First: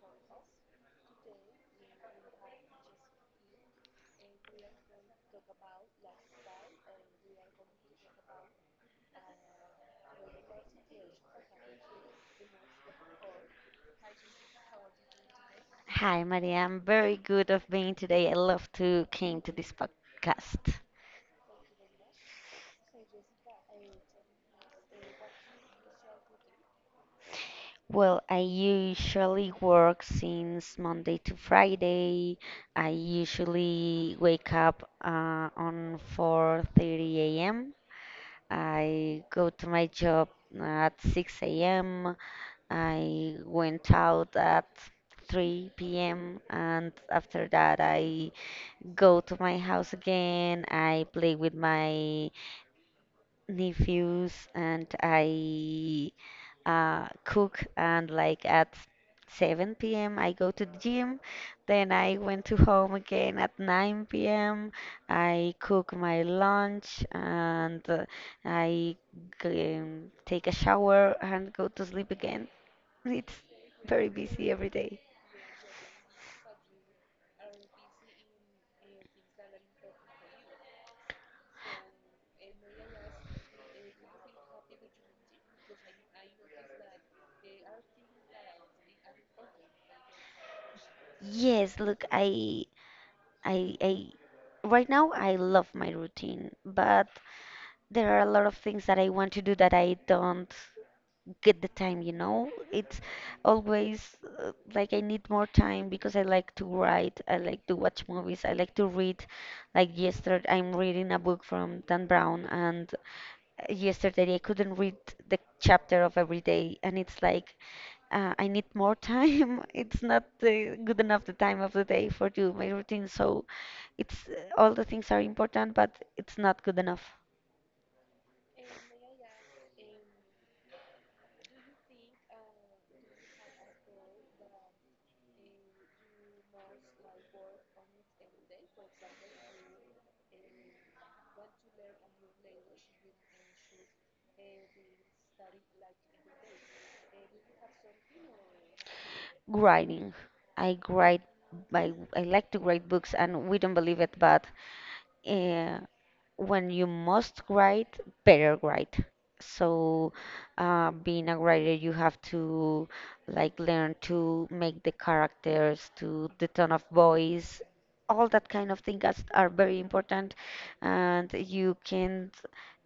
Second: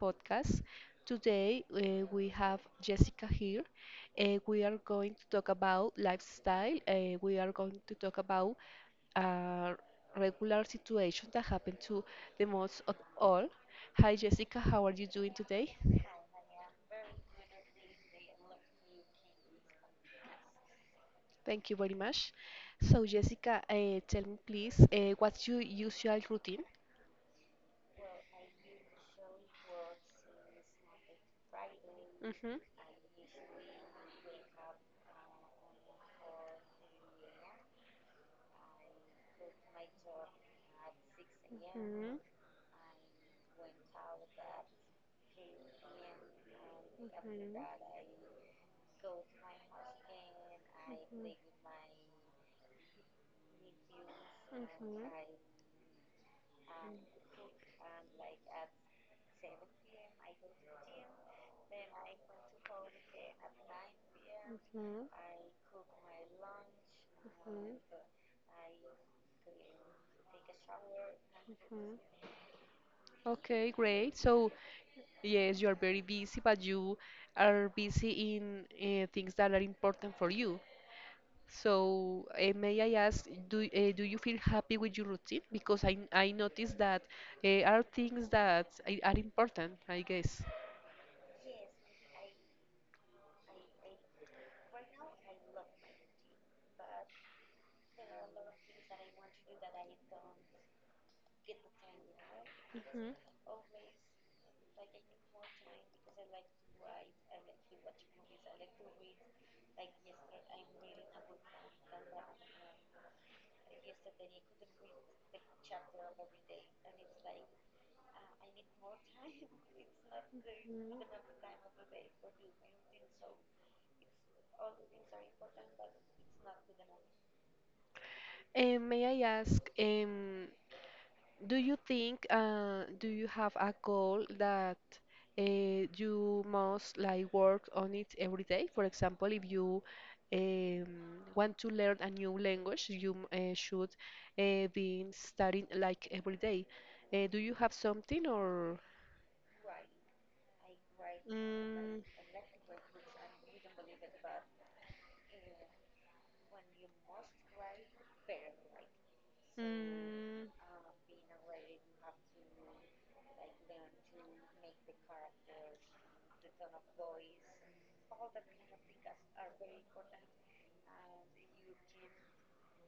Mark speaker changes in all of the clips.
Speaker 1: podcast. Today we have Jessica here. We are going to talk about lifestyle. We are going to talk about a regular situation that happened to the most of all. Hi, Jessica, how are you doing today?
Speaker 2: Hi, Maria. I'm very good of being today. I love to came to this podcast.
Speaker 1: Thank you very much. So, Jessica, tell me please, what's your usual routine?
Speaker 2: Well, I usually work since Monday to Friday.
Speaker 1: hmm
Speaker 2: I usually wake up on 4:30 a.m. I go to my job at 6 a.m.
Speaker 1: Mhm.
Speaker 2: I went out at 3 p.m. and after
Speaker 1: Mhm.
Speaker 2: that I go to my house again. I play with my nephews
Speaker 1: Mhm.
Speaker 2: and
Speaker 1: Mhm. Mhm.
Speaker 2: I cook and like at 7 p.m. I go to the gym. Then I went to home again at 9 p.m.
Speaker 1: Mhm.
Speaker 2: I cook my lunch and I take a shower and go to
Speaker 1: Mhm.
Speaker 2: sleep again. It's
Speaker 1: Okay,
Speaker 2: very
Speaker 1: great. So,
Speaker 2: busy every day.
Speaker 1: yes, you are very busy, but you are busy in things that are important for you. So, may I ask, do do you feel happy with your routine? Because I noticed that are things that are important, I guess.
Speaker 2: Yes, look, I, I, right now I love my routine, but there are a lot of things that I want to do that I don't get the time, you know? It's
Speaker 1: Mhm.
Speaker 2: always like I need more time because I like to write, I like to watch movies, I like to read. Like yesterday, I'm reading a book from Dan Brown, and yesterday I couldn't read the chapter of every day, and it's like I need more time. It's not
Speaker 1: Mm.
Speaker 2: good enough the time of the day for do my routine, so it's all the things are important, but it's not good enough.
Speaker 1: May I ask, do you think, do you have a goal that uh, you must like work on it every day? For example, if you um, want to learn a new language, you should be studying like every day. Do you have something or?
Speaker 2: Writing. I write. I,
Speaker 1: Mm,
Speaker 2: I like to write books, and we don't believe it, but uh, when you must write, better write. So,
Speaker 1: mm,
Speaker 2: being a writer, you have to like learn to make the characters, to the tone of voice, all that kind of things are very important, and you can't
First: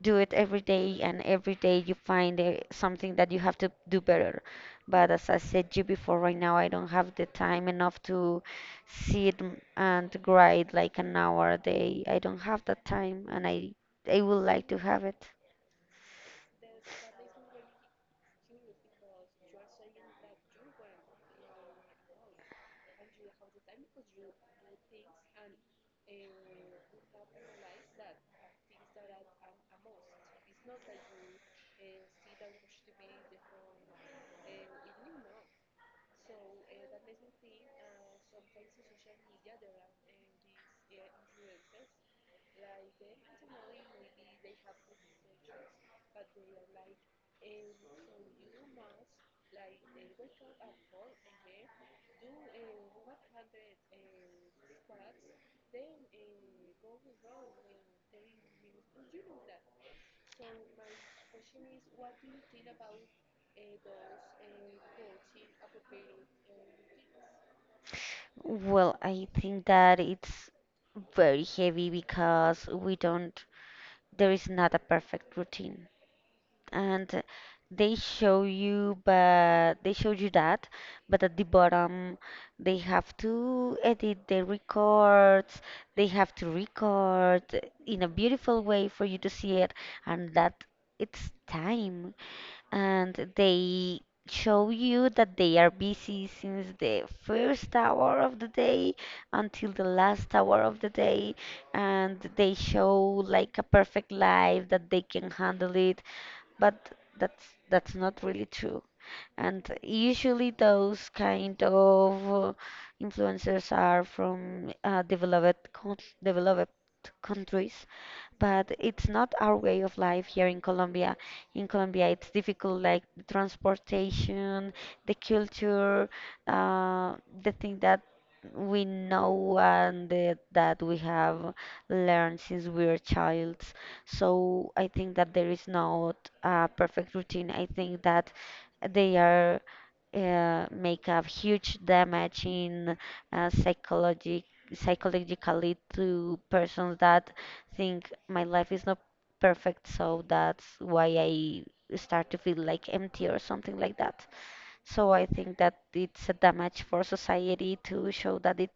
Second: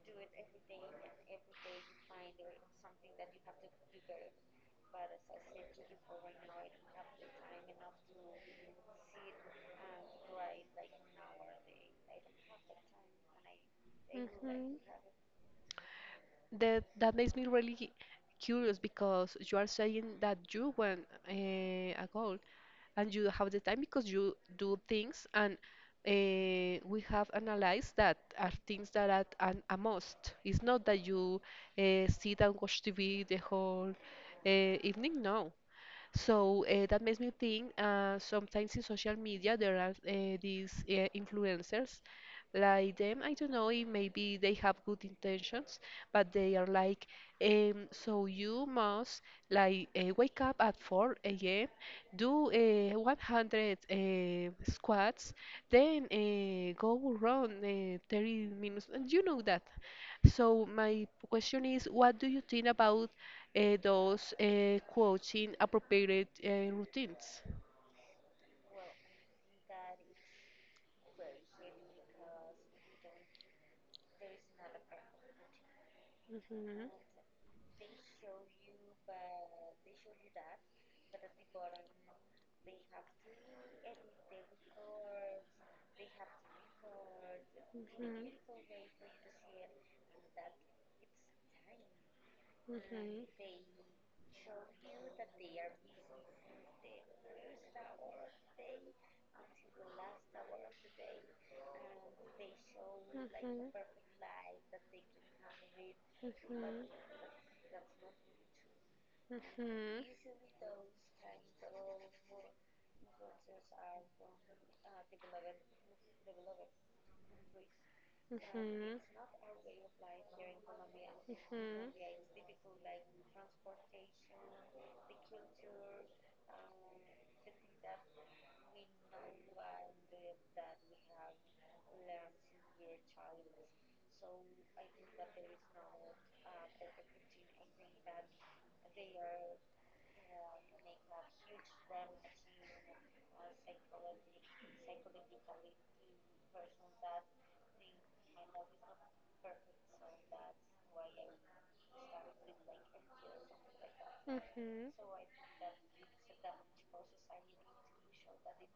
Speaker 2: do it every day. And every day you find something that you have to do better. But as I said you before, right now I don't have the time enough to sit and write like an hour a day. I don't have that time and I would
Speaker 1: mhm.
Speaker 2: like to have it.
Speaker 1: That makes me really curious because you are saying that you want uh, a goal and you have the time because you do things and we have analyzed that are things that are a must. It's not that you sit and watch TV the whole evening. No, so that makes me think sometimes in social media there are these influencers like them. I don't know if maybe they have good intentions, but they are like, so you must like wake up at 4 a.m., do 100 squats, then go run 30 minutes. And You know that. So my question is, what do you think about those quoting appropriate routines?
Speaker 2: Well, I think that it's very heavy because we don't there is not a perfect routine.
Speaker 1: hmm
Speaker 2: And they show you but they show you that, but at the bottom they have to edit the records, they have to record in a
Speaker 1: hmm
Speaker 2: beautiful way for you to see it and that it's time and they show you that they are busy since the first hour of the day until the last hour of the day and they show like a perfect life that they can handle it but that's not really true
Speaker 1: Mhm,
Speaker 2: and
Speaker 1: mhm,
Speaker 2: usually those kind of influencers are from developed countries but
Speaker 1: mhm,
Speaker 2: it's not our way of life here in Colombia. In Colombia, it's difficult, like the transportation, the culture, uh, the thing that we know and that we have learned since we were childs. So I think that there is not a perfect routine. I think that they are make a huge damage in uh, psychologic psychologically to persons that think my life is not perfect, so that's why I start to feel like empty or something like that.
Speaker 1: mhm,
Speaker 2: So I think that it's a damage for society to show that it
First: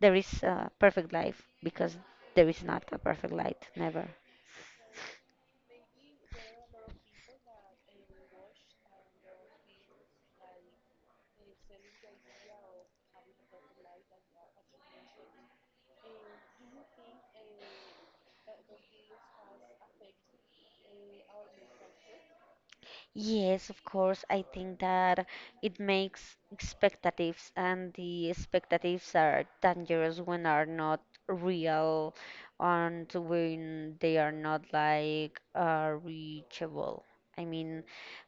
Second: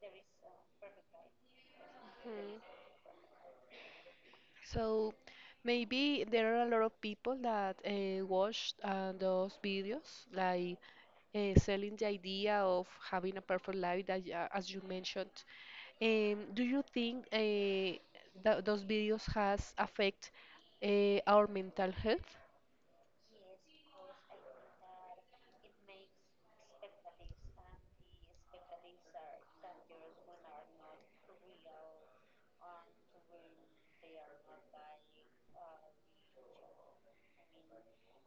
Speaker 2: there is a perfect life because
Speaker 1: mhm,
Speaker 2: there
Speaker 1: mhm.
Speaker 2: is not a perfect life, never.
Speaker 1: So maybe there are a lot of people that watch those videos, like selling the idea of having a perfect life, that, as you mentioned. Do you think that those videos has affect our mental health?
Speaker 2: Yes, of course. I think that it makes expectatives, and the expectatives are dangerous when are not real and when they are not like reachable. I mean,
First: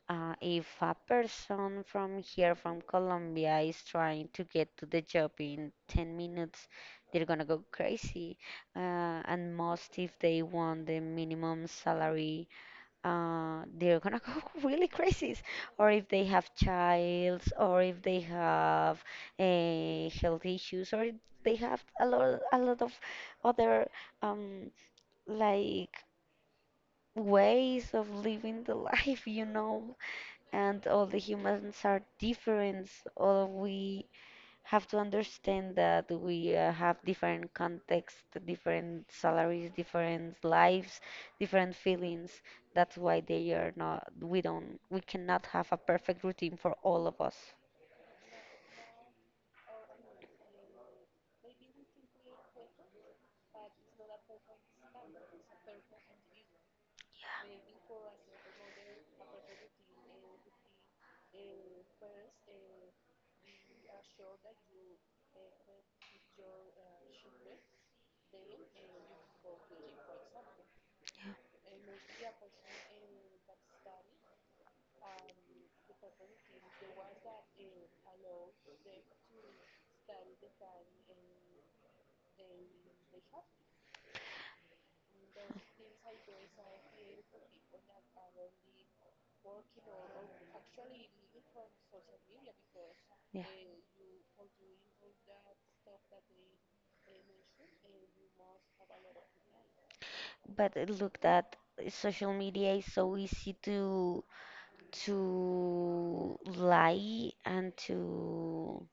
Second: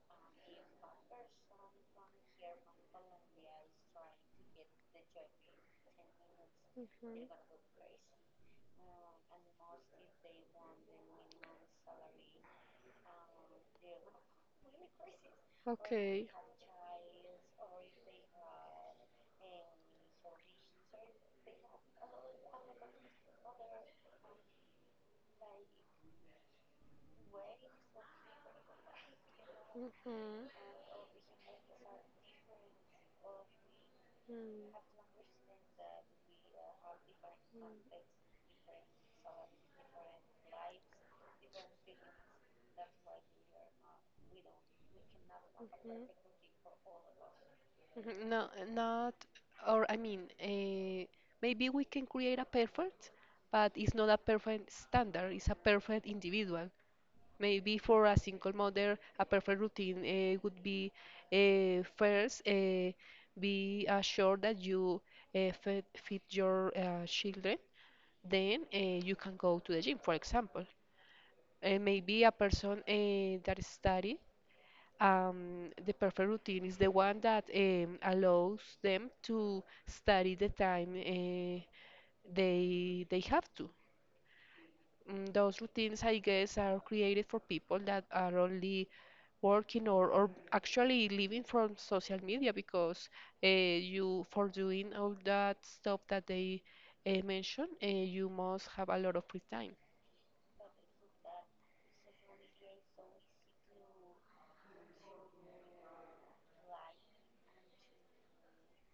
Speaker 2: if a person from here, from Colombia, is trying to get to the job in 10 minutes, they're gonna go crazy. And most if they want the minimum salary they're gonna go really crazy. Or if they
Speaker 1: Okay.
Speaker 2: have childs, or if they have health issues, or if they have a lot of other um, like ways of living the life, you know.
Speaker 1: hmm
Speaker 2: And all the humans are different. All we have to understand that we have different contexts, different salaries, different lives, different feelings. That's why they are not, we don't, we cannot have a perfect routine for all of us.
Speaker 1: Mhm. No, not, or I mean, maybe we can create a perfect, but it's not a perfect standard, it's a perfect individual. Maybe for a single mother, a perfect routine would be first, be assured that you fit your children, then you can go to the gym, for example. Maybe a person that study the perfect routine is the one that allows them to study the time they have to. Mm, those routines, I guess, are created for people that are only working or actually living from social media because
Speaker 2: Yeah.
Speaker 1: you for doing all that stuff that they mentioned, you must have a lot of free time.
Speaker 2: But look that social media is so easy to lie and to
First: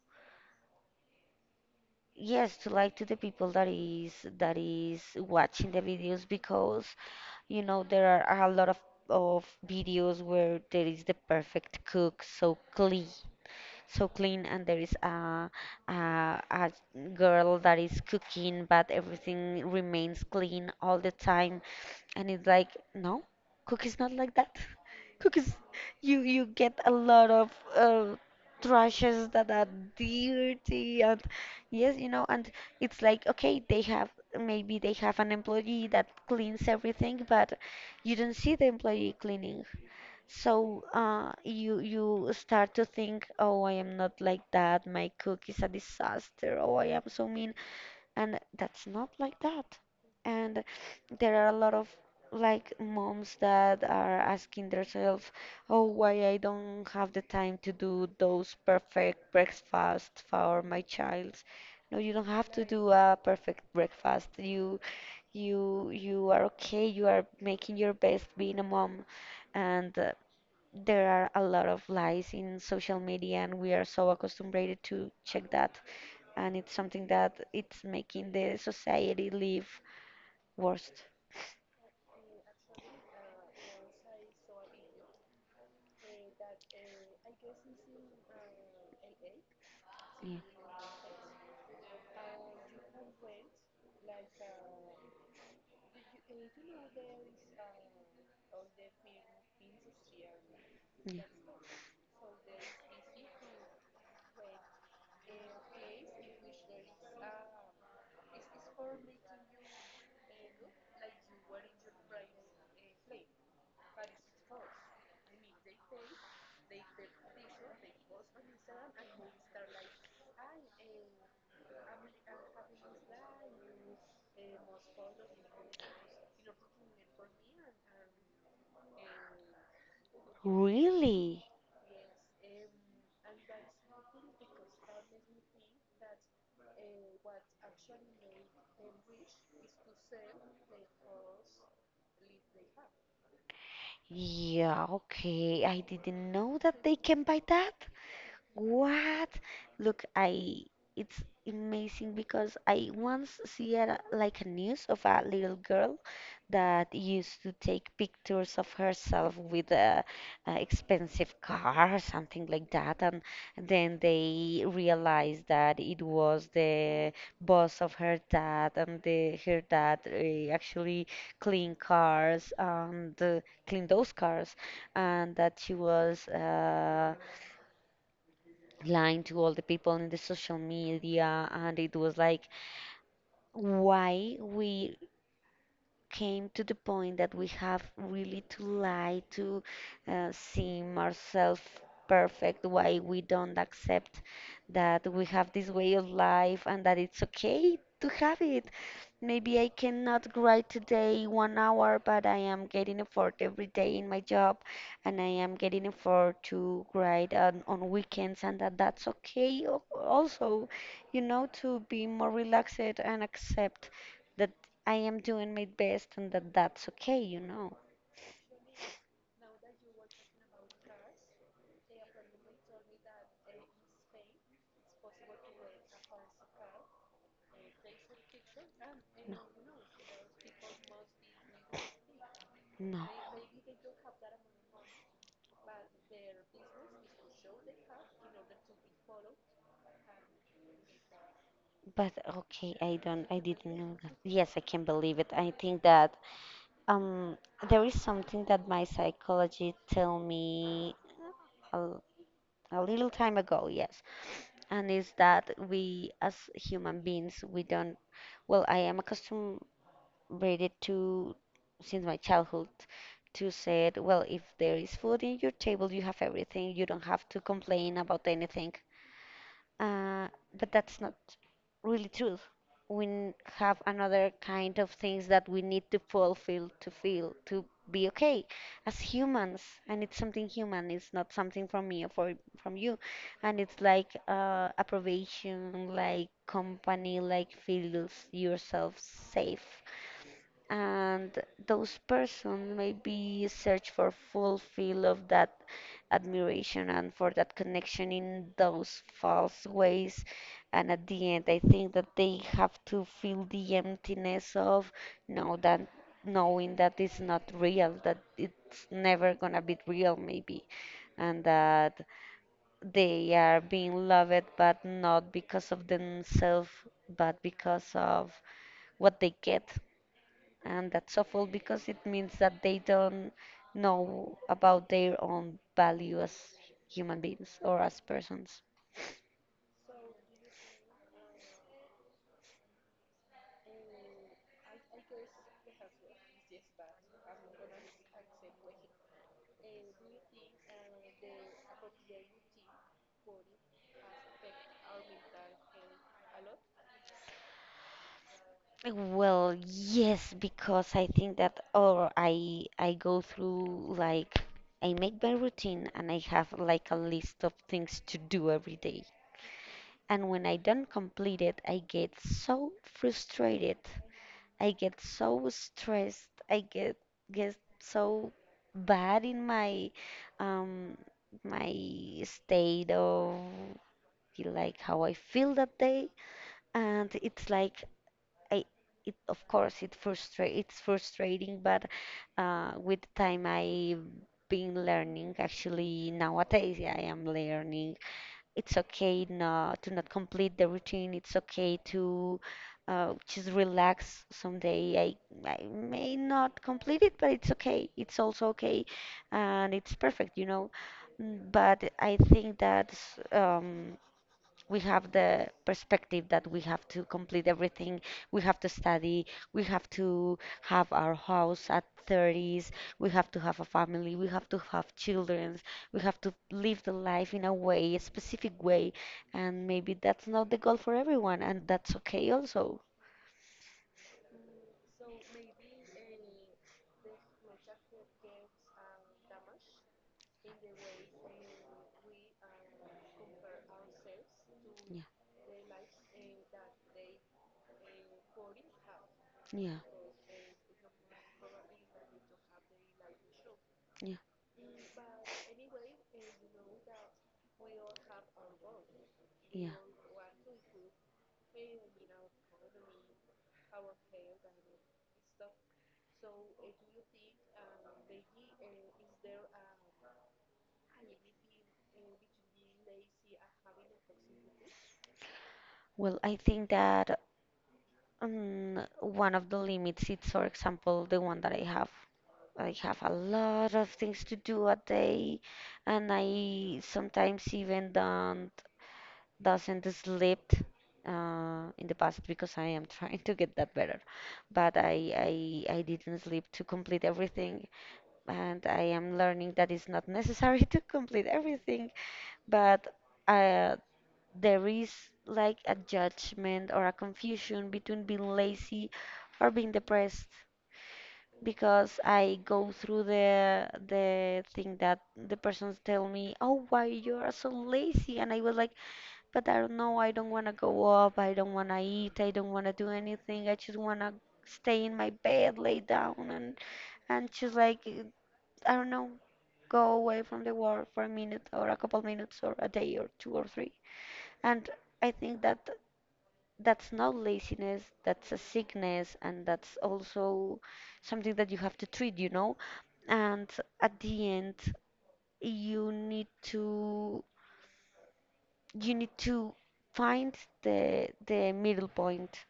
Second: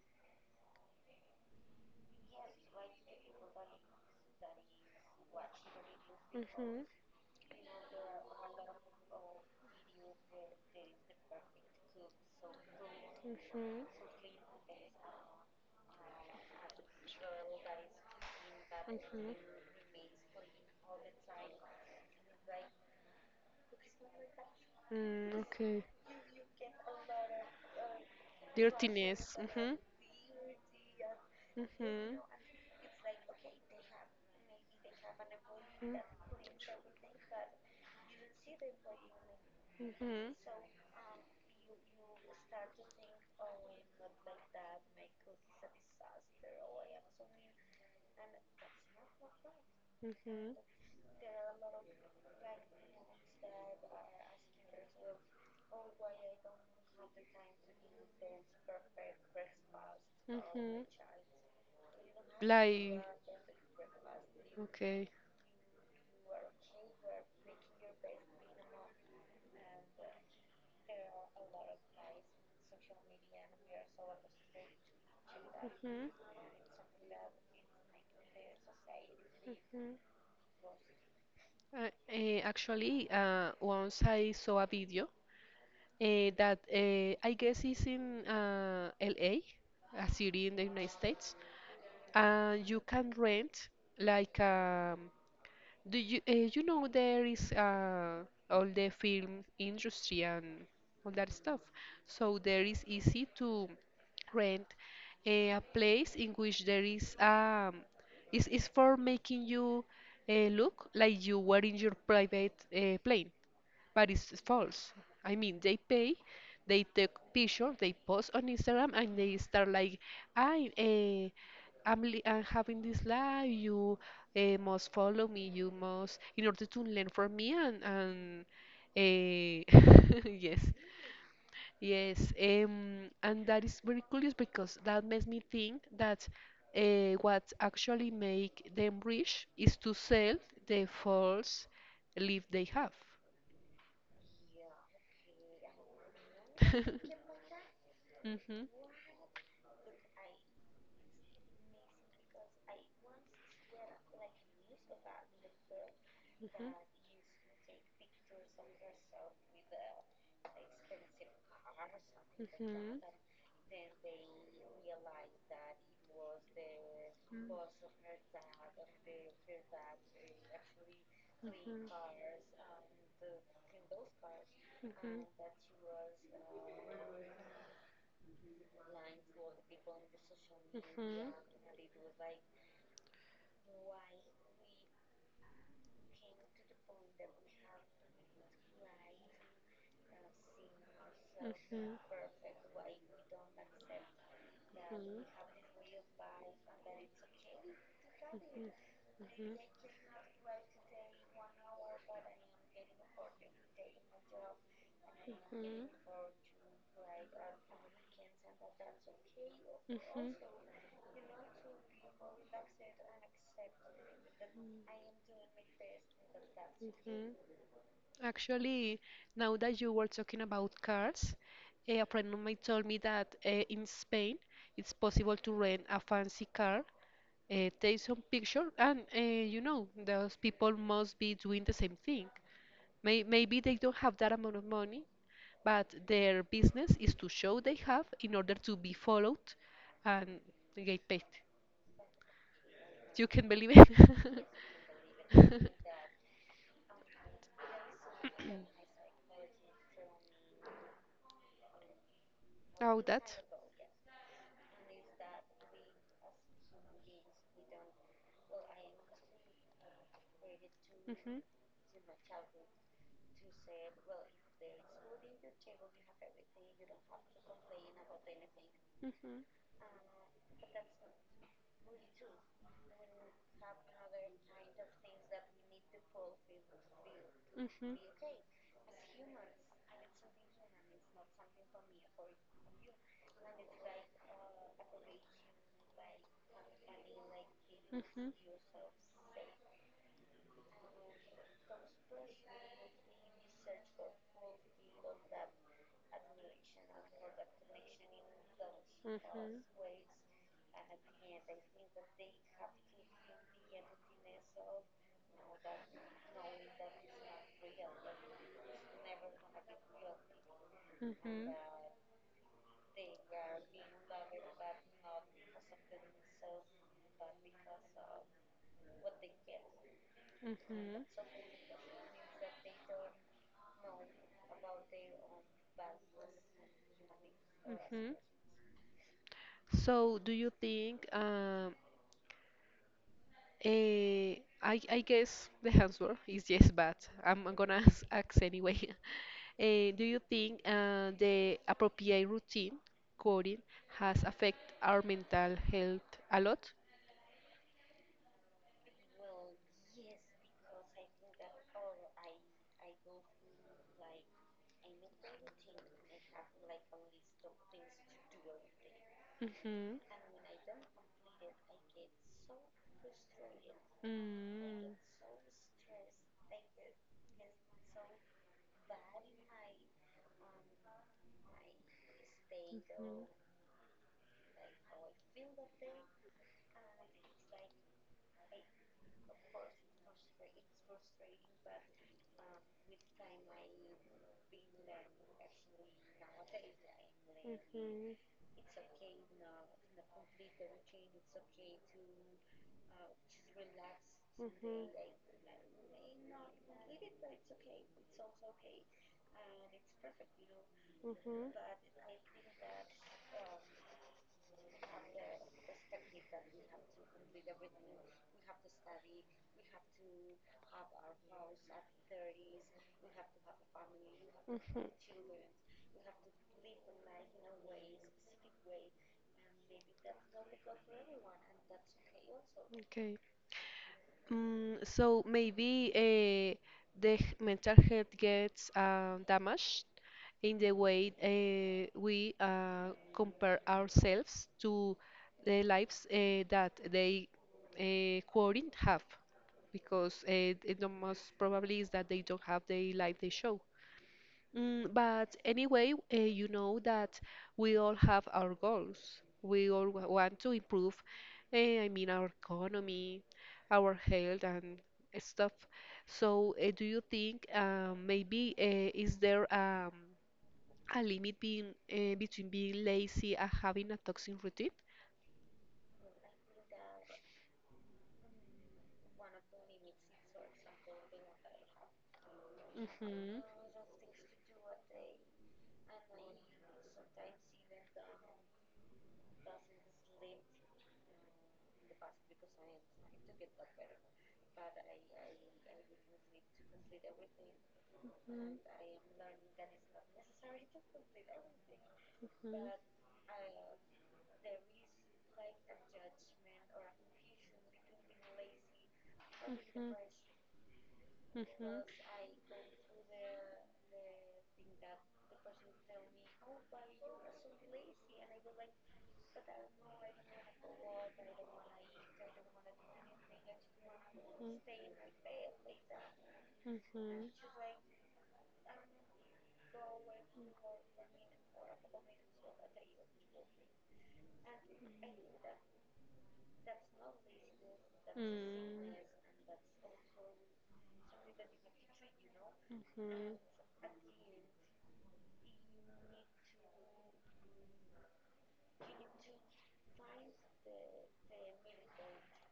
Speaker 2: yes, to like to the people that is watching the videos
Speaker 1: hmm
Speaker 2: because you know there are a lot of videos where there is the perfect cook,
Speaker 1: hmm
Speaker 2: so clean, and there is a girl that is cooking, but
Speaker 1: Mhm.
Speaker 2: everything remains clean all the time, and it's like, no, cookies not like that.
Speaker 1: Mm,
Speaker 2: Cookies,
Speaker 1: okay.
Speaker 2: you get a lot of trashes
Speaker 1: Dirtiness.
Speaker 2: that are
Speaker 1: Mhm.
Speaker 2: dirty and yes, you
Speaker 1: Mhm.
Speaker 2: know, and it's like okay, they have maybe they have an employee
Speaker 1: Mhm.
Speaker 2: that cleans everything, but you don't see the employee cleaning.
Speaker 1: Mhm.
Speaker 2: So you start to think, oh, I am not like that. My cook is a disaster. Oh, I am so mean and that's not like that
Speaker 1: Mhm.
Speaker 2: and there are a lot of like moms that are asking themselves, oh, why I don't have the time to do those perfect breakfasts for my
Speaker 1: Mhm.
Speaker 2: child, no, you don't have to do
Speaker 1: Like
Speaker 2: a perfect breakfast, you
Speaker 1: okay.
Speaker 2: you you are okay, you are making your best being a mom and there are a lot of lies in social media and we are so accustomed to check that
Speaker 1: Mhm.
Speaker 2: and it's something that it's making the society live
Speaker 1: Mm.
Speaker 2: worse.
Speaker 1: Actually, once I saw a video that I guess is in LA, a
Speaker 2: Yeah.
Speaker 1: city in the United States, and you can rent like do you you know there is all the film industry and all
Speaker 2: Yeah.
Speaker 1: that stuff. So there is easy to rent a place in which there is is for making you look like you were in your private plane but it's false. I mean, they pay, they take picture, they post on Instagram, and they start like, I, eh, I'm having this life. You must follow me. You must, in order to learn from me, and eh, yes,
Speaker 2: Really?
Speaker 1: yes. And that is very curious because that makes me think that what actually make them rich is to sell the false life they have.
Speaker 2: Yeah, okay. I didn't know that they can buy that.
Speaker 1: Mhm.
Speaker 2: What? Look, I it's amazing because I once see a, like a news of a little girl
Speaker 1: Mhm.
Speaker 2: that used to take pictures of herself with a, expensive car or something like
Speaker 1: Mhm.
Speaker 2: that, and then they realized that it was the
Speaker 1: Mhm.
Speaker 2: boss of her dad, and the her dad actually clean cars and clean those cars, and that she was. Lying to all the people in the social
Speaker 1: Mhm.
Speaker 2: media and it was like
Speaker 1: Mhm.
Speaker 2: why we came to the point that we have really to lie to seem
Speaker 1: Mhm.
Speaker 2: ourselves
Speaker 1: Mhm.
Speaker 2: perfect, why we don't accept that we have this way of life and that it's okay to have it.
Speaker 1: Mhm.
Speaker 2: Maybe I cannot write today one hour, but I am getting effort every day in my job, and I am getting
Speaker 1: Mhm.
Speaker 2: effort to write on weekends, and that's okay also, you know, to be more relaxed and accept that
Speaker 1: Mhm.
Speaker 2: I am doing my best and that's
Speaker 1: Mhm.
Speaker 2: okay,
Speaker 1: Mhm.
Speaker 2: you know.
Speaker 1: Actually, now that you were talking about cars, a friend of mine told me that in Spain it's possible to rent a fancy car, take some picture, and you know, those people must be doing the same thing.
Speaker 2: No.
Speaker 1: Maybe they don't have that amount of money, but their business is to show they have in order to be followed and get paid.
Speaker 2: But okay, I don't
Speaker 1: You
Speaker 2: I
Speaker 1: can believe
Speaker 2: didn't know that.
Speaker 1: it?
Speaker 2: Yes, I can believe it. I think that um, there is something that my psychology tell me a, a
Speaker 1: How
Speaker 2: little time
Speaker 1: that?
Speaker 2: ago, yes. And is that we as human beings we don't well, I am accustomed rated to
Speaker 1: Mhm.
Speaker 2: since my childhood to said, well, if there is food in your table, you have everything. You don't have to complain about anything.
Speaker 1: Mhm.
Speaker 2: Uh, but that's not really true. We have another kind of things that we need to fulfill to feel to
Speaker 1: Mhm.
Speaker 2: be okay as humans, and it's something human. It's not something from me or from you, and it's like approbation, like company, like feels
Speaker 1: Mhm.
Speaker 2: yourself safe and those person maybe search for fulfil of that admiration and for that connection in those
Speaker 1: Mhm.
Speaker 2: false ways and at the end I think that they have to feel the emptiness of know that knowing that it's not real, that it's never gonna be real maybe, and
Speaker 1: Mhm.
Speaker 2: that they are being loved but not because of themselves but because of what they get, and
Speaker 1: Mhm.
Speaker 2: that's awful because it means that they don't know about their own value as human beings or as
Speaker 1: Mhm.
Speaker 2: persons.
Speaker 1: So, do you think? Eh, I guess the answer is yes, but I'm gonna ask, ask anyway. Do you think the appropriate routine, coding, has affected our mental health a lot?
Speaker 2: Well, yes, because I think that or I go through like I make my routine and I have like a list of things to do every day.
Speaker 1: hmm
Speaker 2: And when I don't complete it, I get so frustrated, I get so stressed. I get so bad in my um, my state
Speaker 1: Mm-hmm.
Speaker 2: of like how I feel that day, and it's like I it of course it frustrate it's frustrating, but with time I been learning, actually nowadays yeah, I am learning it's okay not to not complete the routine. It's okay to just relax
Speaker 1: Mm-hmm.
Speaker 2: someday. I may not complete it, but it's okay. It's also okay, and it's perfect, you know.
Speaker 1: Mm-hmm.
Speaker 2: Mm, but I think that um, we have the perspective that we have to complete everything, we have to study, we have to have our house at 30s, we have to have a family, we have to
Speaker 1: Mm-hmm.
Speaker 2: have children, we have to live the life in a specific way, and maybe that's not the goal for everyone and that's okay also.
Speaker 1: Okay. Mm, so maybe the mental health gets damaged in the way we compare ourselves to
Speaker 2: Yeah.
Speaker 1: the lives that they quoting have,
Speaker 2: Yeah.
Speaker 1: because the most probably is that they don't have the life they show.
Speaker 2: Yeah.
Speaker 1: Mm, but anyway, you know that we all have our goals. We
Speaker 2: Yeah,
Speaker 1: all want to improve, I mean, our economy, our health, and stuff. So, do you think maybe is there a limit being, between being lazy and having a toxic routine?
Speaker 2: well I think that one of the limits is for example the one that I have. I have a
Speaker 1: Mm-hmm.
Speaker 2: lot of things to do a day, and I sometimes even don't doesn't sleep in the past because I am trying to get that better. But I didn't sleep to complete everything, and I am
Speaker 1: Mm-hmm.
Speaker 2: learning that it's not necessary to complete everything. But uh, there is like a judgment or a confusion between being lazy or being
Speaker 1: Mm-hmm.
Speaker 2: depressed because I go through the thing that the persons tell me, "Oh, why you are so lazy?" And I was like, "But I don't know. I don't want to go up. I don't want
Speaker 1: Mm-hmm.
Speaker 2: to eat. I don't want to do anything. I just want to stay in my bed, lay down, and and just like I don't know, go away from the world for a minute or a couple minutes or a day or two or three." And I think that that's not laziness, that's a
Speaker 1: Mm.
Speaker 2: sickness, and that's also something that you have to treat, you know.
Speaker 1: Mhm. Mm.
Speaker 2: And at the end you need to you need to find the middle point.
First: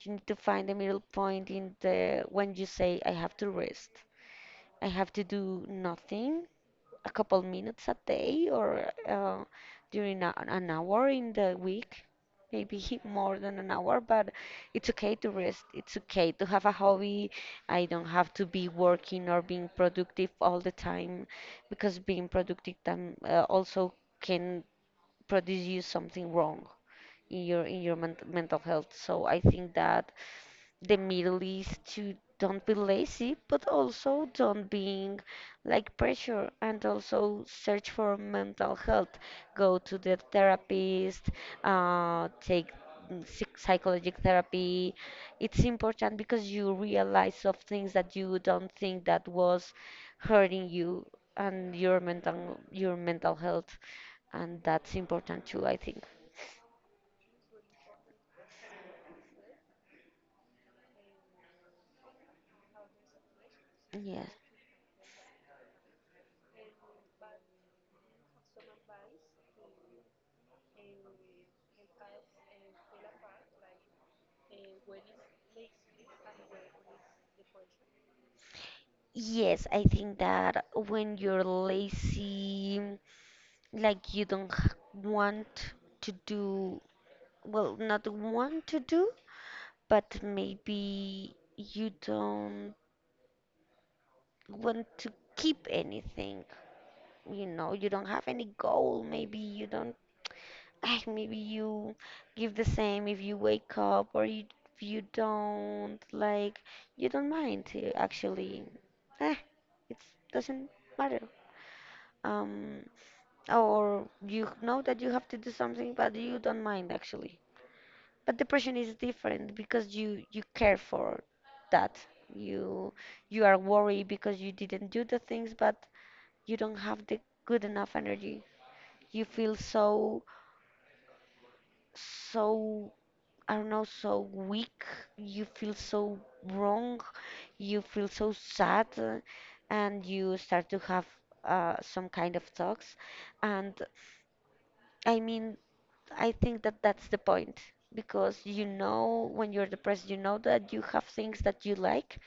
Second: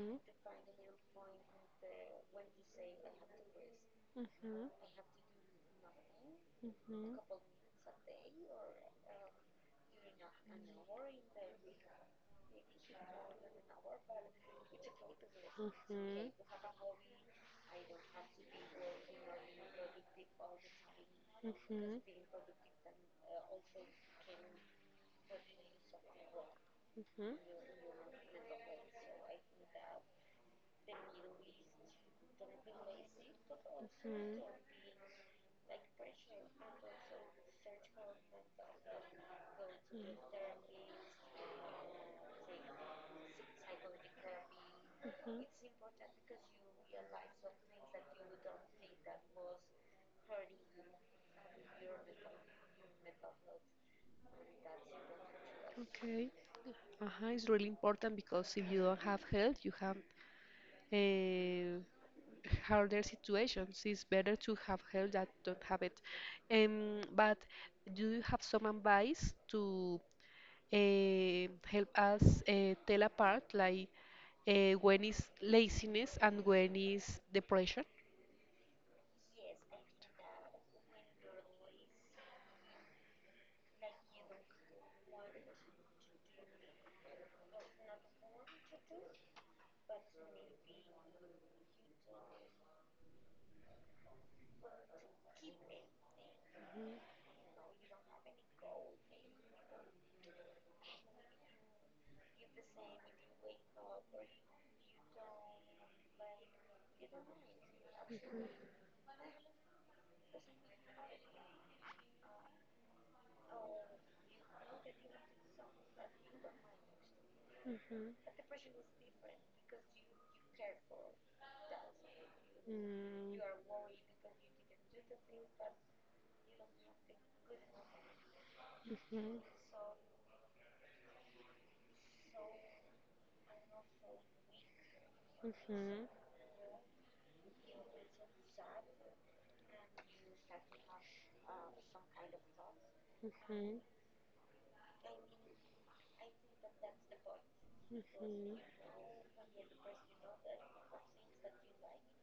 Speaker 2: You need to find the middle point in the when you say I have to rest,
Speaker 1: Mhm.
Speaker 2: I have to do nothing, a
Speaker 1: Mhm.
Speaker 2: couple minutes a day, or during an hour in the week, maybe more than an hour. But it's okay to rest. It's okay
Speaker 1: Mhm.
Speaker 2: to have a hobby. I don't have to be working or being productive all the time, because
Speaker 1: Mhm.
Speaker 2: being productive time also can produce you something wrong
Speaker 1: Mhm.
Speaker 2: in
Speaker 1: Mhm.
Speaker 2: your mental health. So I think that the middle is to don't be
Speaker 1: hmm
Speaker 2: lazy but also
Speaker 1: hmm
Speaker 2: don't being like pressure, and also search for mental health, go to the therapist, take psychological therapy. It's important because you realize of things that you don't think that was hurting you and your mental health, and that's important too, I think.
Speaker 1: Okay. Uh-huh. It's really important because if you don't have health, you have uh, harder situations. It's
Speaker 2: Yes.
Speaker 1: better to have help that don't have it. But do you have some advice to help us tell apart, like when is laziness and when is depression?
Speaker 2: Yes, I think that when you're lazy, like you don't want to do, well, not want to do, but maybe you don't want to keep anything. You know, you don't have any goal. Maybe you don't, ah, maybe you give the same if you wake up or you, if you don't, like, you don't mind to, actually, eh, it doesn't matter. Um, or you know that you have to do something but you don't mind actually.
Speaker 1: Mhm.
Speaker 2: But depression is different because you care for that, you
Speaker 1: Mm,
Speaker 2: you are worried because you didn't do the things, but you don't have the good enough energy.
Speaker 1: mhm,
Speaker 2: You
Speaker 1: mhm,
Speaker 2: feel so so I don't know, so weak. You feel so wrong. You feel so sad. And you start to have some kind of thoughts. And
Speaker 1: mhm,
Speaker 2: I mean I think that that's the point, because
Speaker 1: mhm,
Speaker 2: you know when you're depressed, you know that you have things that you like,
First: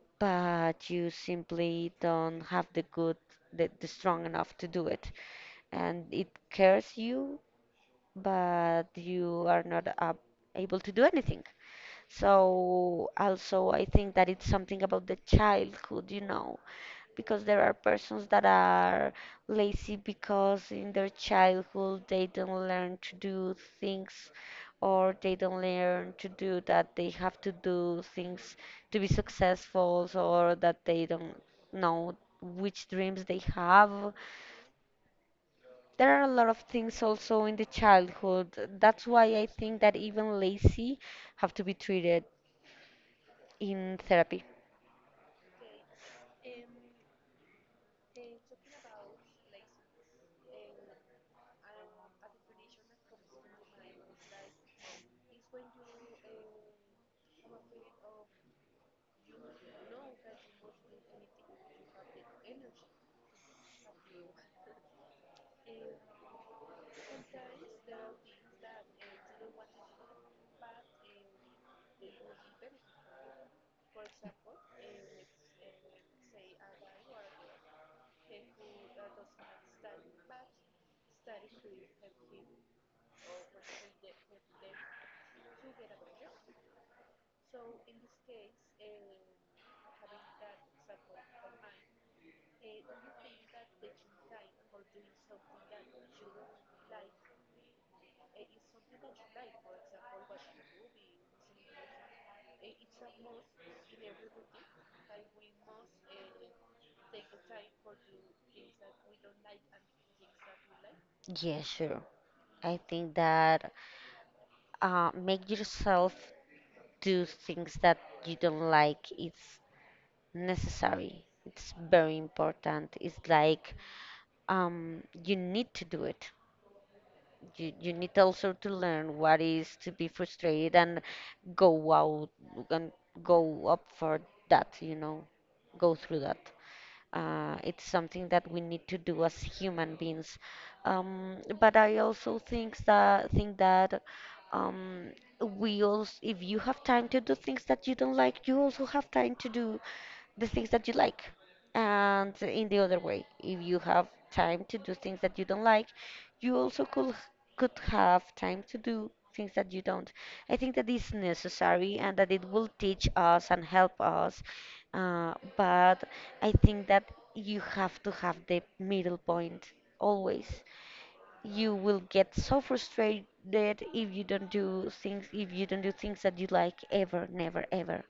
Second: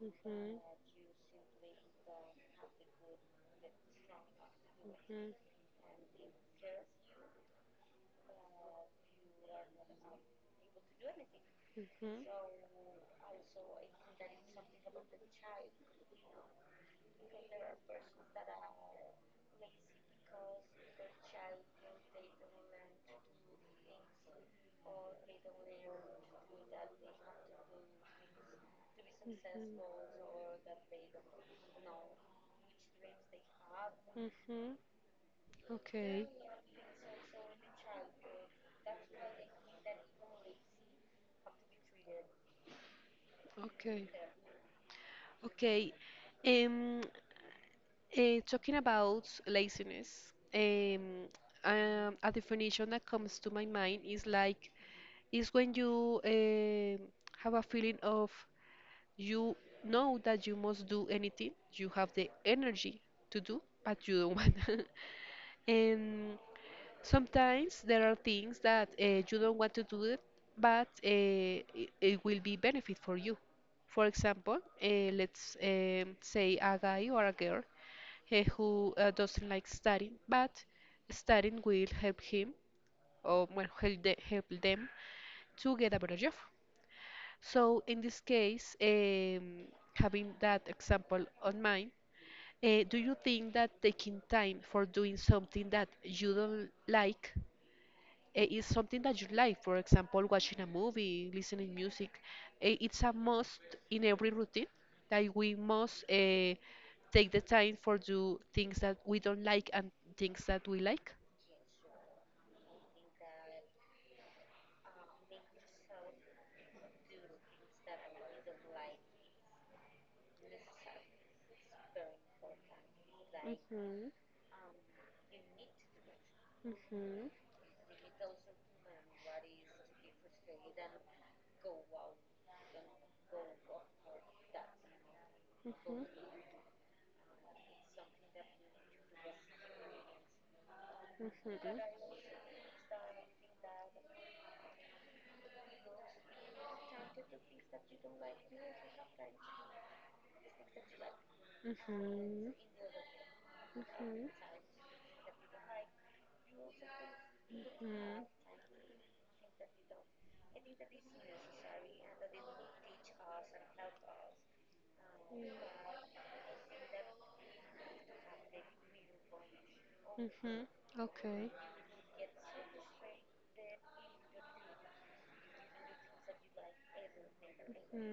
Speaker 1: mhm,
Speaker 2: but you simply don't have the good, the strong enough to do it. And it cares you, but you are not able to do anything.
Speaker 1: mhm,
Speaker 2: So also I think that it's something about the childhood, you know, because there are persons that are lazy because in their childhood they don't learn to do things, or they don't learn to do that they have to do things to be
Speaker 1: mhm, mhm.
Speaker 2: successful, or that they don't know which dreams they have.
Speaker 1: Mm-hmm.
Speaker 2: There are
Speaker 1: Okay.
Speaker 2: a lot of things also in the childhood. That's why I think that even lazy have to be treated in
Speaker 1: Okay.
Speaker 2: therapy.
Speaker 1: Okay. Um, talking about laziness, a definition that comes to my mind is like is when you have a feeling of you know that you must do anything, you have the energy to do, but you don't want. And sometimes there are things that you don't want to do it, but it, it will be benefit for you. For example, let's say a guy or a girl who doesn't like studying, but studying will help him or will help, the, help them to get a better job. So in this case, having that example on mind, do you think that taking time for doing something that you don't like it is something that you like, for example, watching a movie, listening music. It's a must in every routine that we must take the time for do things that we don't like and things that we like.
Speaker 2: Yeah, sure. I think that make yourself do things that you don't like it's necessary, it's very important. It's like
Speaker 1: Mhm,
Speaker 2: you need to do it.
Speaker 1: mhm, mhm,
Speaker 2: You need also to learn what is to be frustrated and go out and go up for that, you know, go
Speaker 1: mhm,
Speaker 2: through that. It's something that we need to do as human beings. But I also think that um, we also, if you have time to do things that you don't like, you also have time to do the things that you like.
Speaker 1: mhm,
Speaker 2: And
Speaker 1: mhm,
Speaker 2: in the other way, if you have
Speaker 1: mhm,
Speaker 2: time to do things that you don't like, you also could have time to do things that you don't. I think that is necessary, and that it will teach us and help us. But I think that you have to have the middle point always.
Speaker 1: mhm. Okay.
Speaker 2: You will get so frustrated if you don't do things that you like ever, never, ever.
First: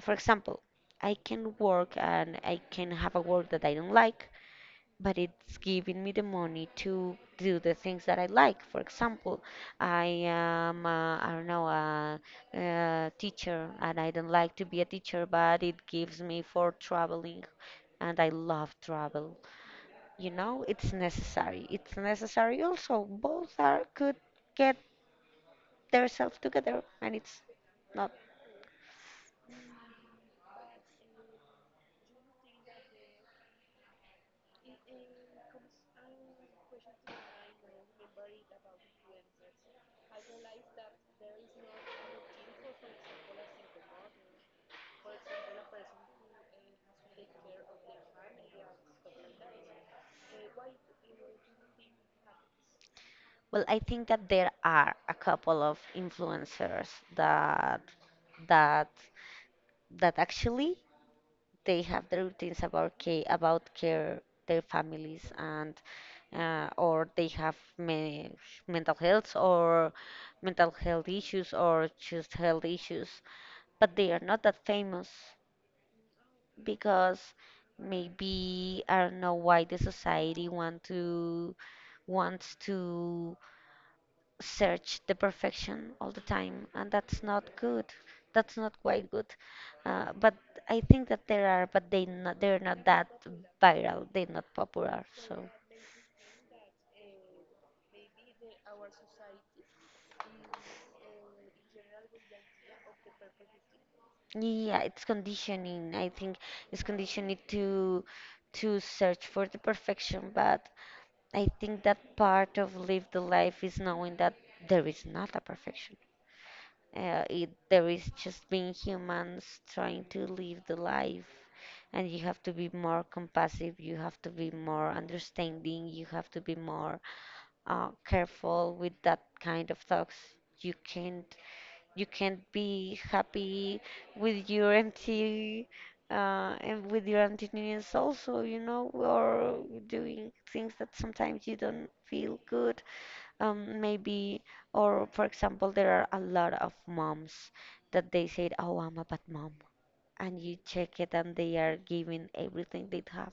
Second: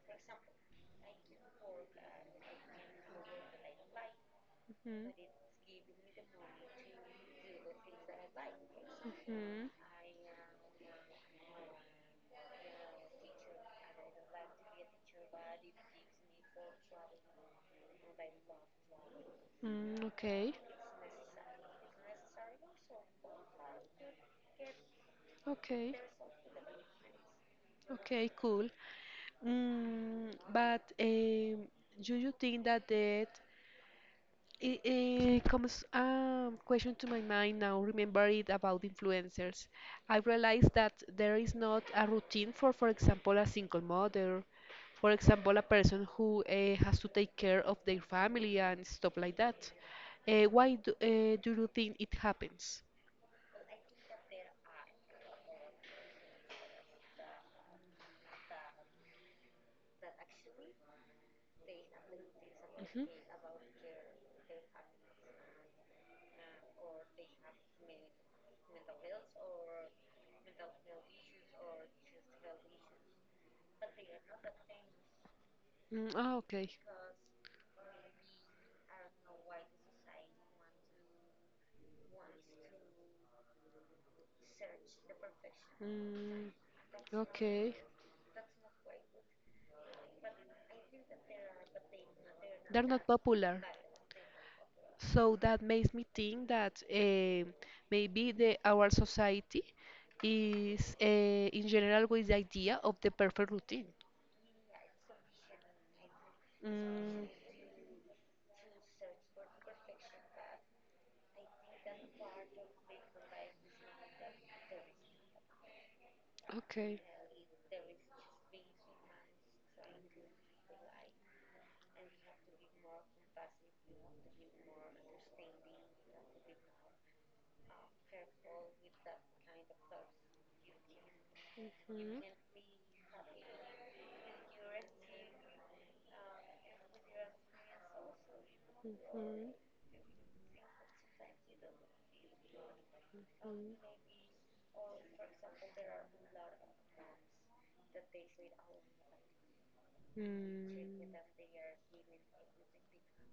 Speaker 2: For example, I can work and I can have a work that I don't like, but it's
Speaker 1: Mm-hmm.
Speaker 2: giving me the money to do the things that I like. For example,
Speaker 1: Mhm.
Speaker 2: I am, I don't know, a teacher, and I don't like to be a teacher, but it gives me for traveling, and I love travel.
Speaker 1: Mm,
Speaker 2: You
Speaker 1: okay.
Speaker 2: know, it's necessary. It's necessary also. Both are could get
Speaker 1: Okay.
Speaker 2: themselves together, and it's not.
Speaker 1: Okay, cool. Mm, but do you think that the it, it comes a question to my mind now, remember it about influencers. I realized that there is not a routine for example, a single mother, for example, a person who has to take care of their family and stuff like that. Do you think it happens?
Speaker 2: Well, I think that there are a couple of influencers that that that actually they have their routines about
Speaker 1: Mhm.
Speaker 2: care their families, and or they have mental health or mental health issues or just health issues, but they are not that famous
Speaker 1: Mm, ah, okay.
Speaker 2: because maybe I don't know why the society wants to search the perfection all the
Speaker 1: Mm,
Speaker 2: time, and that's not
Speaker 1: okay.
Speaker 2: good, that's not quite good. But I think that there are, but they not, they're not
Speaker 1: They're
Speaker 2: that
Speaker 1: not popular.
Speaker 2: viral, they're not popular.
Speaker 1: So
Speaker 2: So
Speaker 1: that makes me think that maybe the our society is in general with the idea of the perfect routine.
Speaker 2: yeah, it's conditioning, I think. It's
Speaker 1: Mm,
Speaker 2: conditioning to search for the perfection, but I think that part of live the life is knowing that there is not a perfection.
Speaker 1: okay.
Speaker 2: There is just being humans trying to live the life, and you have to be more compassionate, you have to be more understanding, you have to be more careful with that kind of thoughts. You can't you can't be happy with your empty and with your emptiness also, you know,
Speaker 1: Mhm.
Speaker 2: or doing things that sometimes you don't feel good.
Speaker 1: Mhm.
Speaker 2: Maybe, or for example, there are a lot of moms that they said, "Oh, I'm a bad mom," and you check
Speaker 1: Mm,
Speaker 2: it and they are giving everything they have,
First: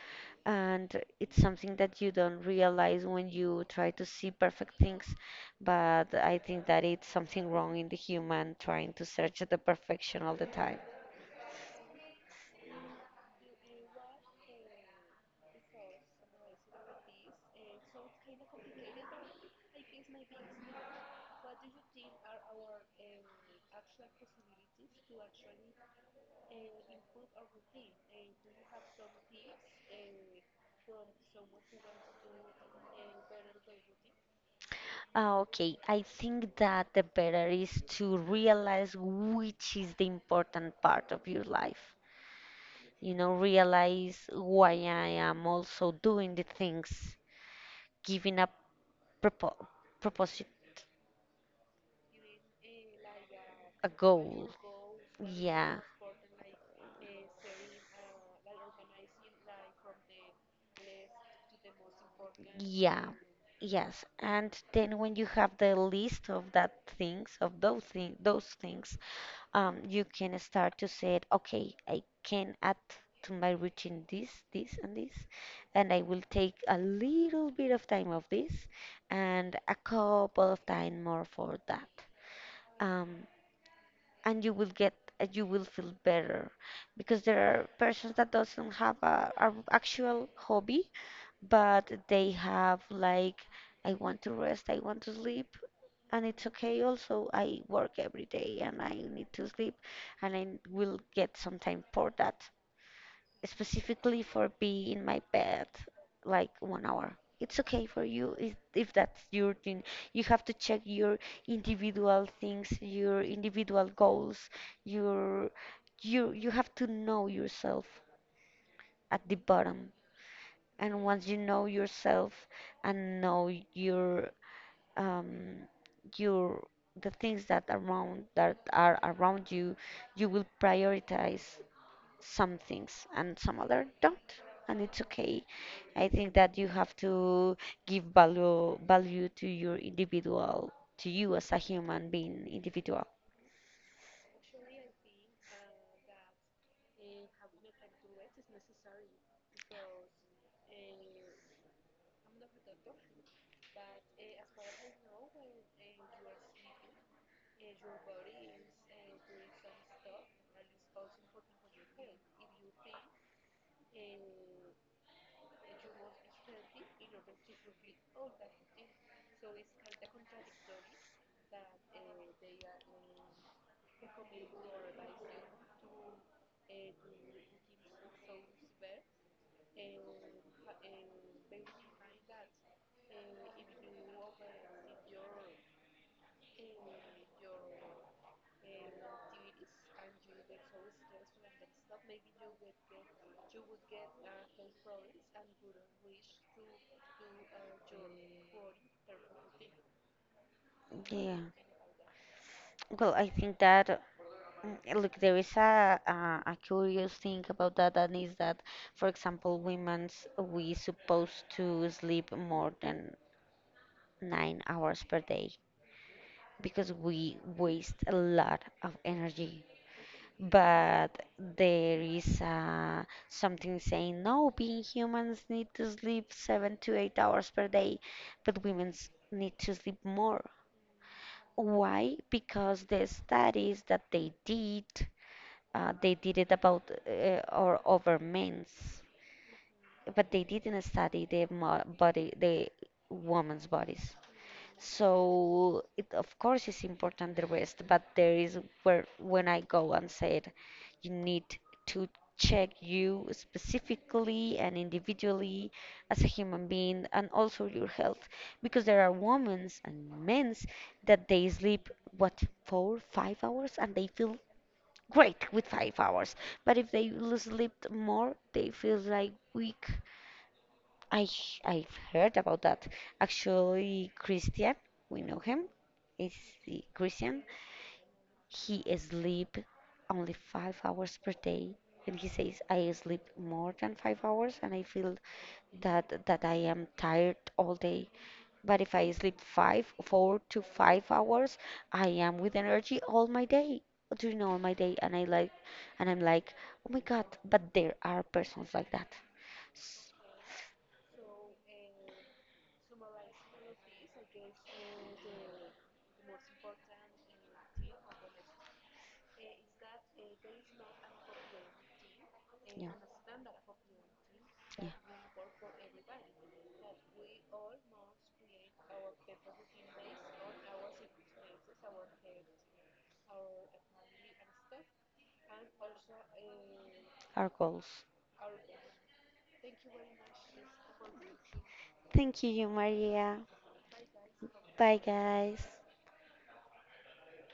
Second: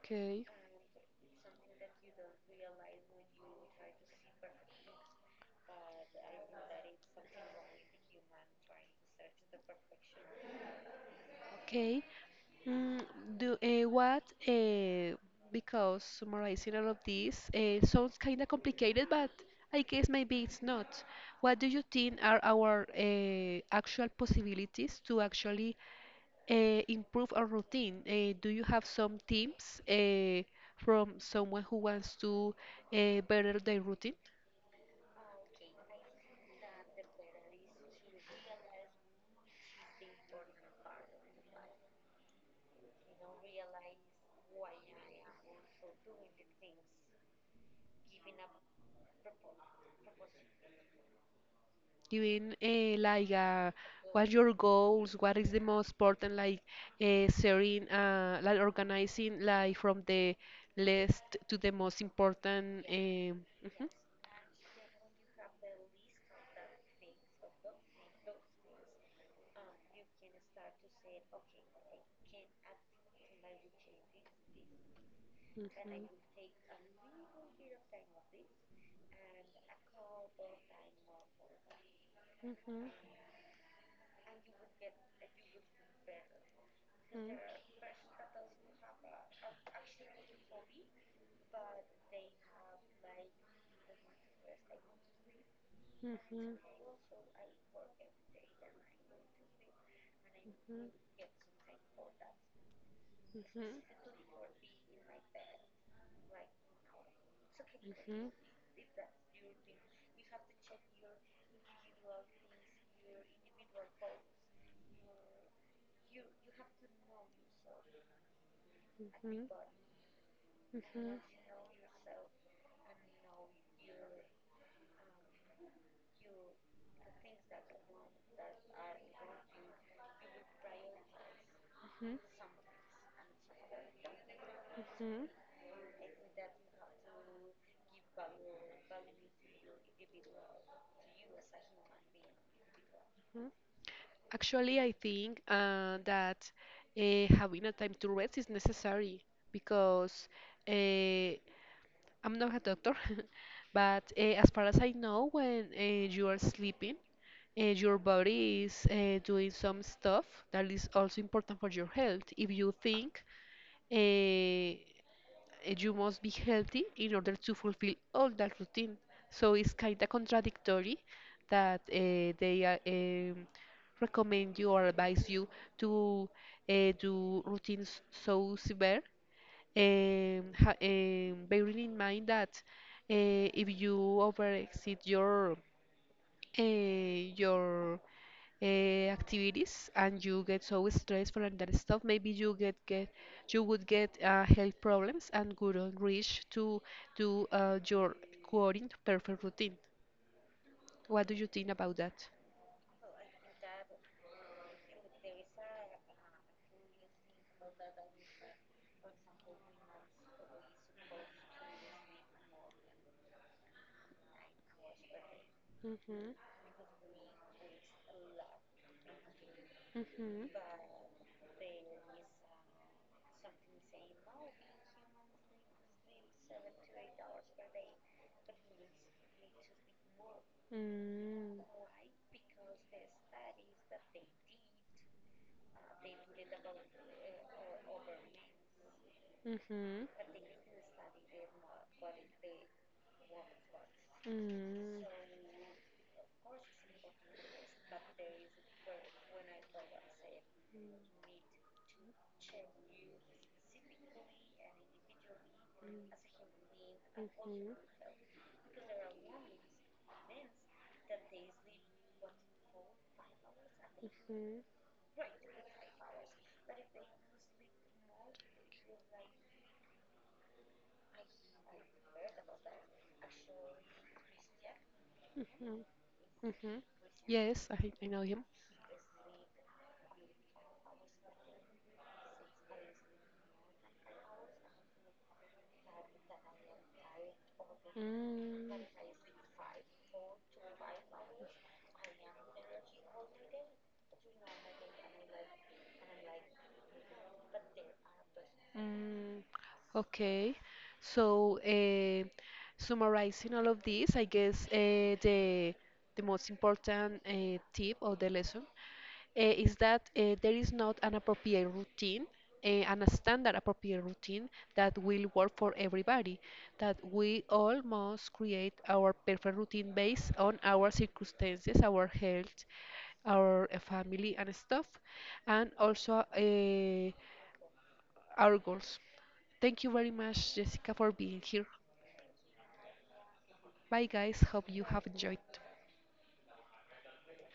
Speaker 1: okay.
Speaker 2: and it's something that you don't realize when you try to see perfect things. But I think that it's something wrong in the human trying to search the perfection all the time.
Speaker 1: Okay. Mm, do what? Because summarizing all of this sounds kind of complicated, but I guess maybe it's not. What do you think are our actual possibilities to actually uh, improve our routine? Do you have some tips from someone who wants to better their routine?
Speaker 2: Ah, okay, I think that the better is to realize which is the important part of your life. You know, realize why I am also doing the things, giving a propo proposite,
Speaker 1: Even like
Speaker 2: a
Speaker 1: what
Speaker 2: goal.
Speaker 1: your goals? What is the
Speaker 2: Yeah,
Speaker 1: most important like sharing, like organizing like from the list to the most important.
Speaker 2: yeah,
Speaker 1: Mhm,
Speaker 2: yes. And then when you have the list of that things, of those things, you can start to say, okay, I can add to my routine this, this, and this,
Speaker 1: mhm, mhm,
Speaker 2: and
Speaker 1: mhm,
Speaker 2: I will take a
Speaker 1: mhm,
Speaker 2: little bit of time of this, and a couple of time more for that. um, and you will get you will feel better, because there are persons that doesn't have a actual hobby, but they have like, I want to rest, I want to sleep. And it's
Speaker 1: mhm,
Speaker 2: okay also, I work every day and I need to sleep, and I will get some time for that, specifically for being in my bed like 1 hour. It's okay for you if that's your thing. You have to check your individual things, your individual goals, your you have to know yourself
Speaker 1: mhm,
Speaker 2: at the
Speaker 1: mhm, mhm,
Speaker 2: bottom. And once you know yourself and know your um your the things that around that are around you, you will prioritize
Speaker 1: mhm,
Speaker 2: some things and some other don't, and it's
Speaker 1: mhm,
Speaker 2: okay. I think that you have to give value to your individual, to you as a human being individual.
Speaker 1: mhm. Actually, I think that having a time to rest is necessary because uh, I'm not a doctor, but as far as I know, when you are sleeping, your body is doing some stuff that is also important for your health. If you think, uh, you must be healthy in order to fulfill all that routine. So it's kind of contradictory that they um, recommend you or advise you to do routines so severe, bearing in mind that if you over exceed your activities and you get so stressed for that stuff, maybe you get you would get health problems and wouldn't reach to do your quoting perfect routine. What do
Speaker 2: Yeah,
Speaker 1: you think about that?
Speaker 2: well, I think that look, there is a curious thing about that, and is that for example women's we supposed to sleep more than 9 hours per day
Speaker 1: Mm-hmm.
Speaker 2: because we waste a lot of energy.
Speaker 1: Mm-hmm.
Speaker 2: But there is something saying, no, being humans need to sleep 7 to 8 hours per day, but women need to sleep more.
Speaker 1: Mm,
Speaker 2: Why? Because the studies that they did it about, or over men's,
Speaker 1: mhm,
Speaker 2: but they didn't study the body, the women's bodies.
Speaker 1: mm, mhm,
Speaker 2: So it of course is important the rest, but there is where when I go and said you need to check you specifically and individually as a human being and also your health, because there are women and men's that they sleep what, 4 5 hours, and they feel great with 5 hours, but if they sleep more they feel like weak. I've heard about that. Actually, Christian, we know
Speaker 1: mm,
Speaker 2: him.
Speaker 1: mhm,
Speaker 2: Is
Speaker 1: mhm.
Speaker 2: the Christian.
Speaker 1: Yes, I know him.
Speaker 2: He sleep only 5 hours per day, and he says I sleep more than 5 hours, and I feel that I am tired all day.
Speaker 1: Mm.
Speaker 2: But if I sleep 4 to 5 hours, I am with energy all my day, during all my day, and I like, and I'm like, oh my God! But there are persons like that.
Speaker 1: Mm,
Speaker 2: S-
Speaker 1: okay. So, summarizing all of this, I guess the most important tip of the lesson is that there is not an appropriate routine
Speaker 2: Yeah,
Speaker 1: and a standard appropriate routine
Speaker 2: yeah,
Speaker 1: that will work for everybody. That we all must create our perfect routine based on our circumstances, our health, our family, and stuff, and also
Speaker 2: our goals.
Speaker 1: our goals. Thank you very much, Jessica, for being here.
Speaker 2: Thank you, Maria.
Speaker 1: Bye, guys. Hope you
Speaker 2: Bye,
Speaker 1: have enjoyed.
Speaker 2: guys.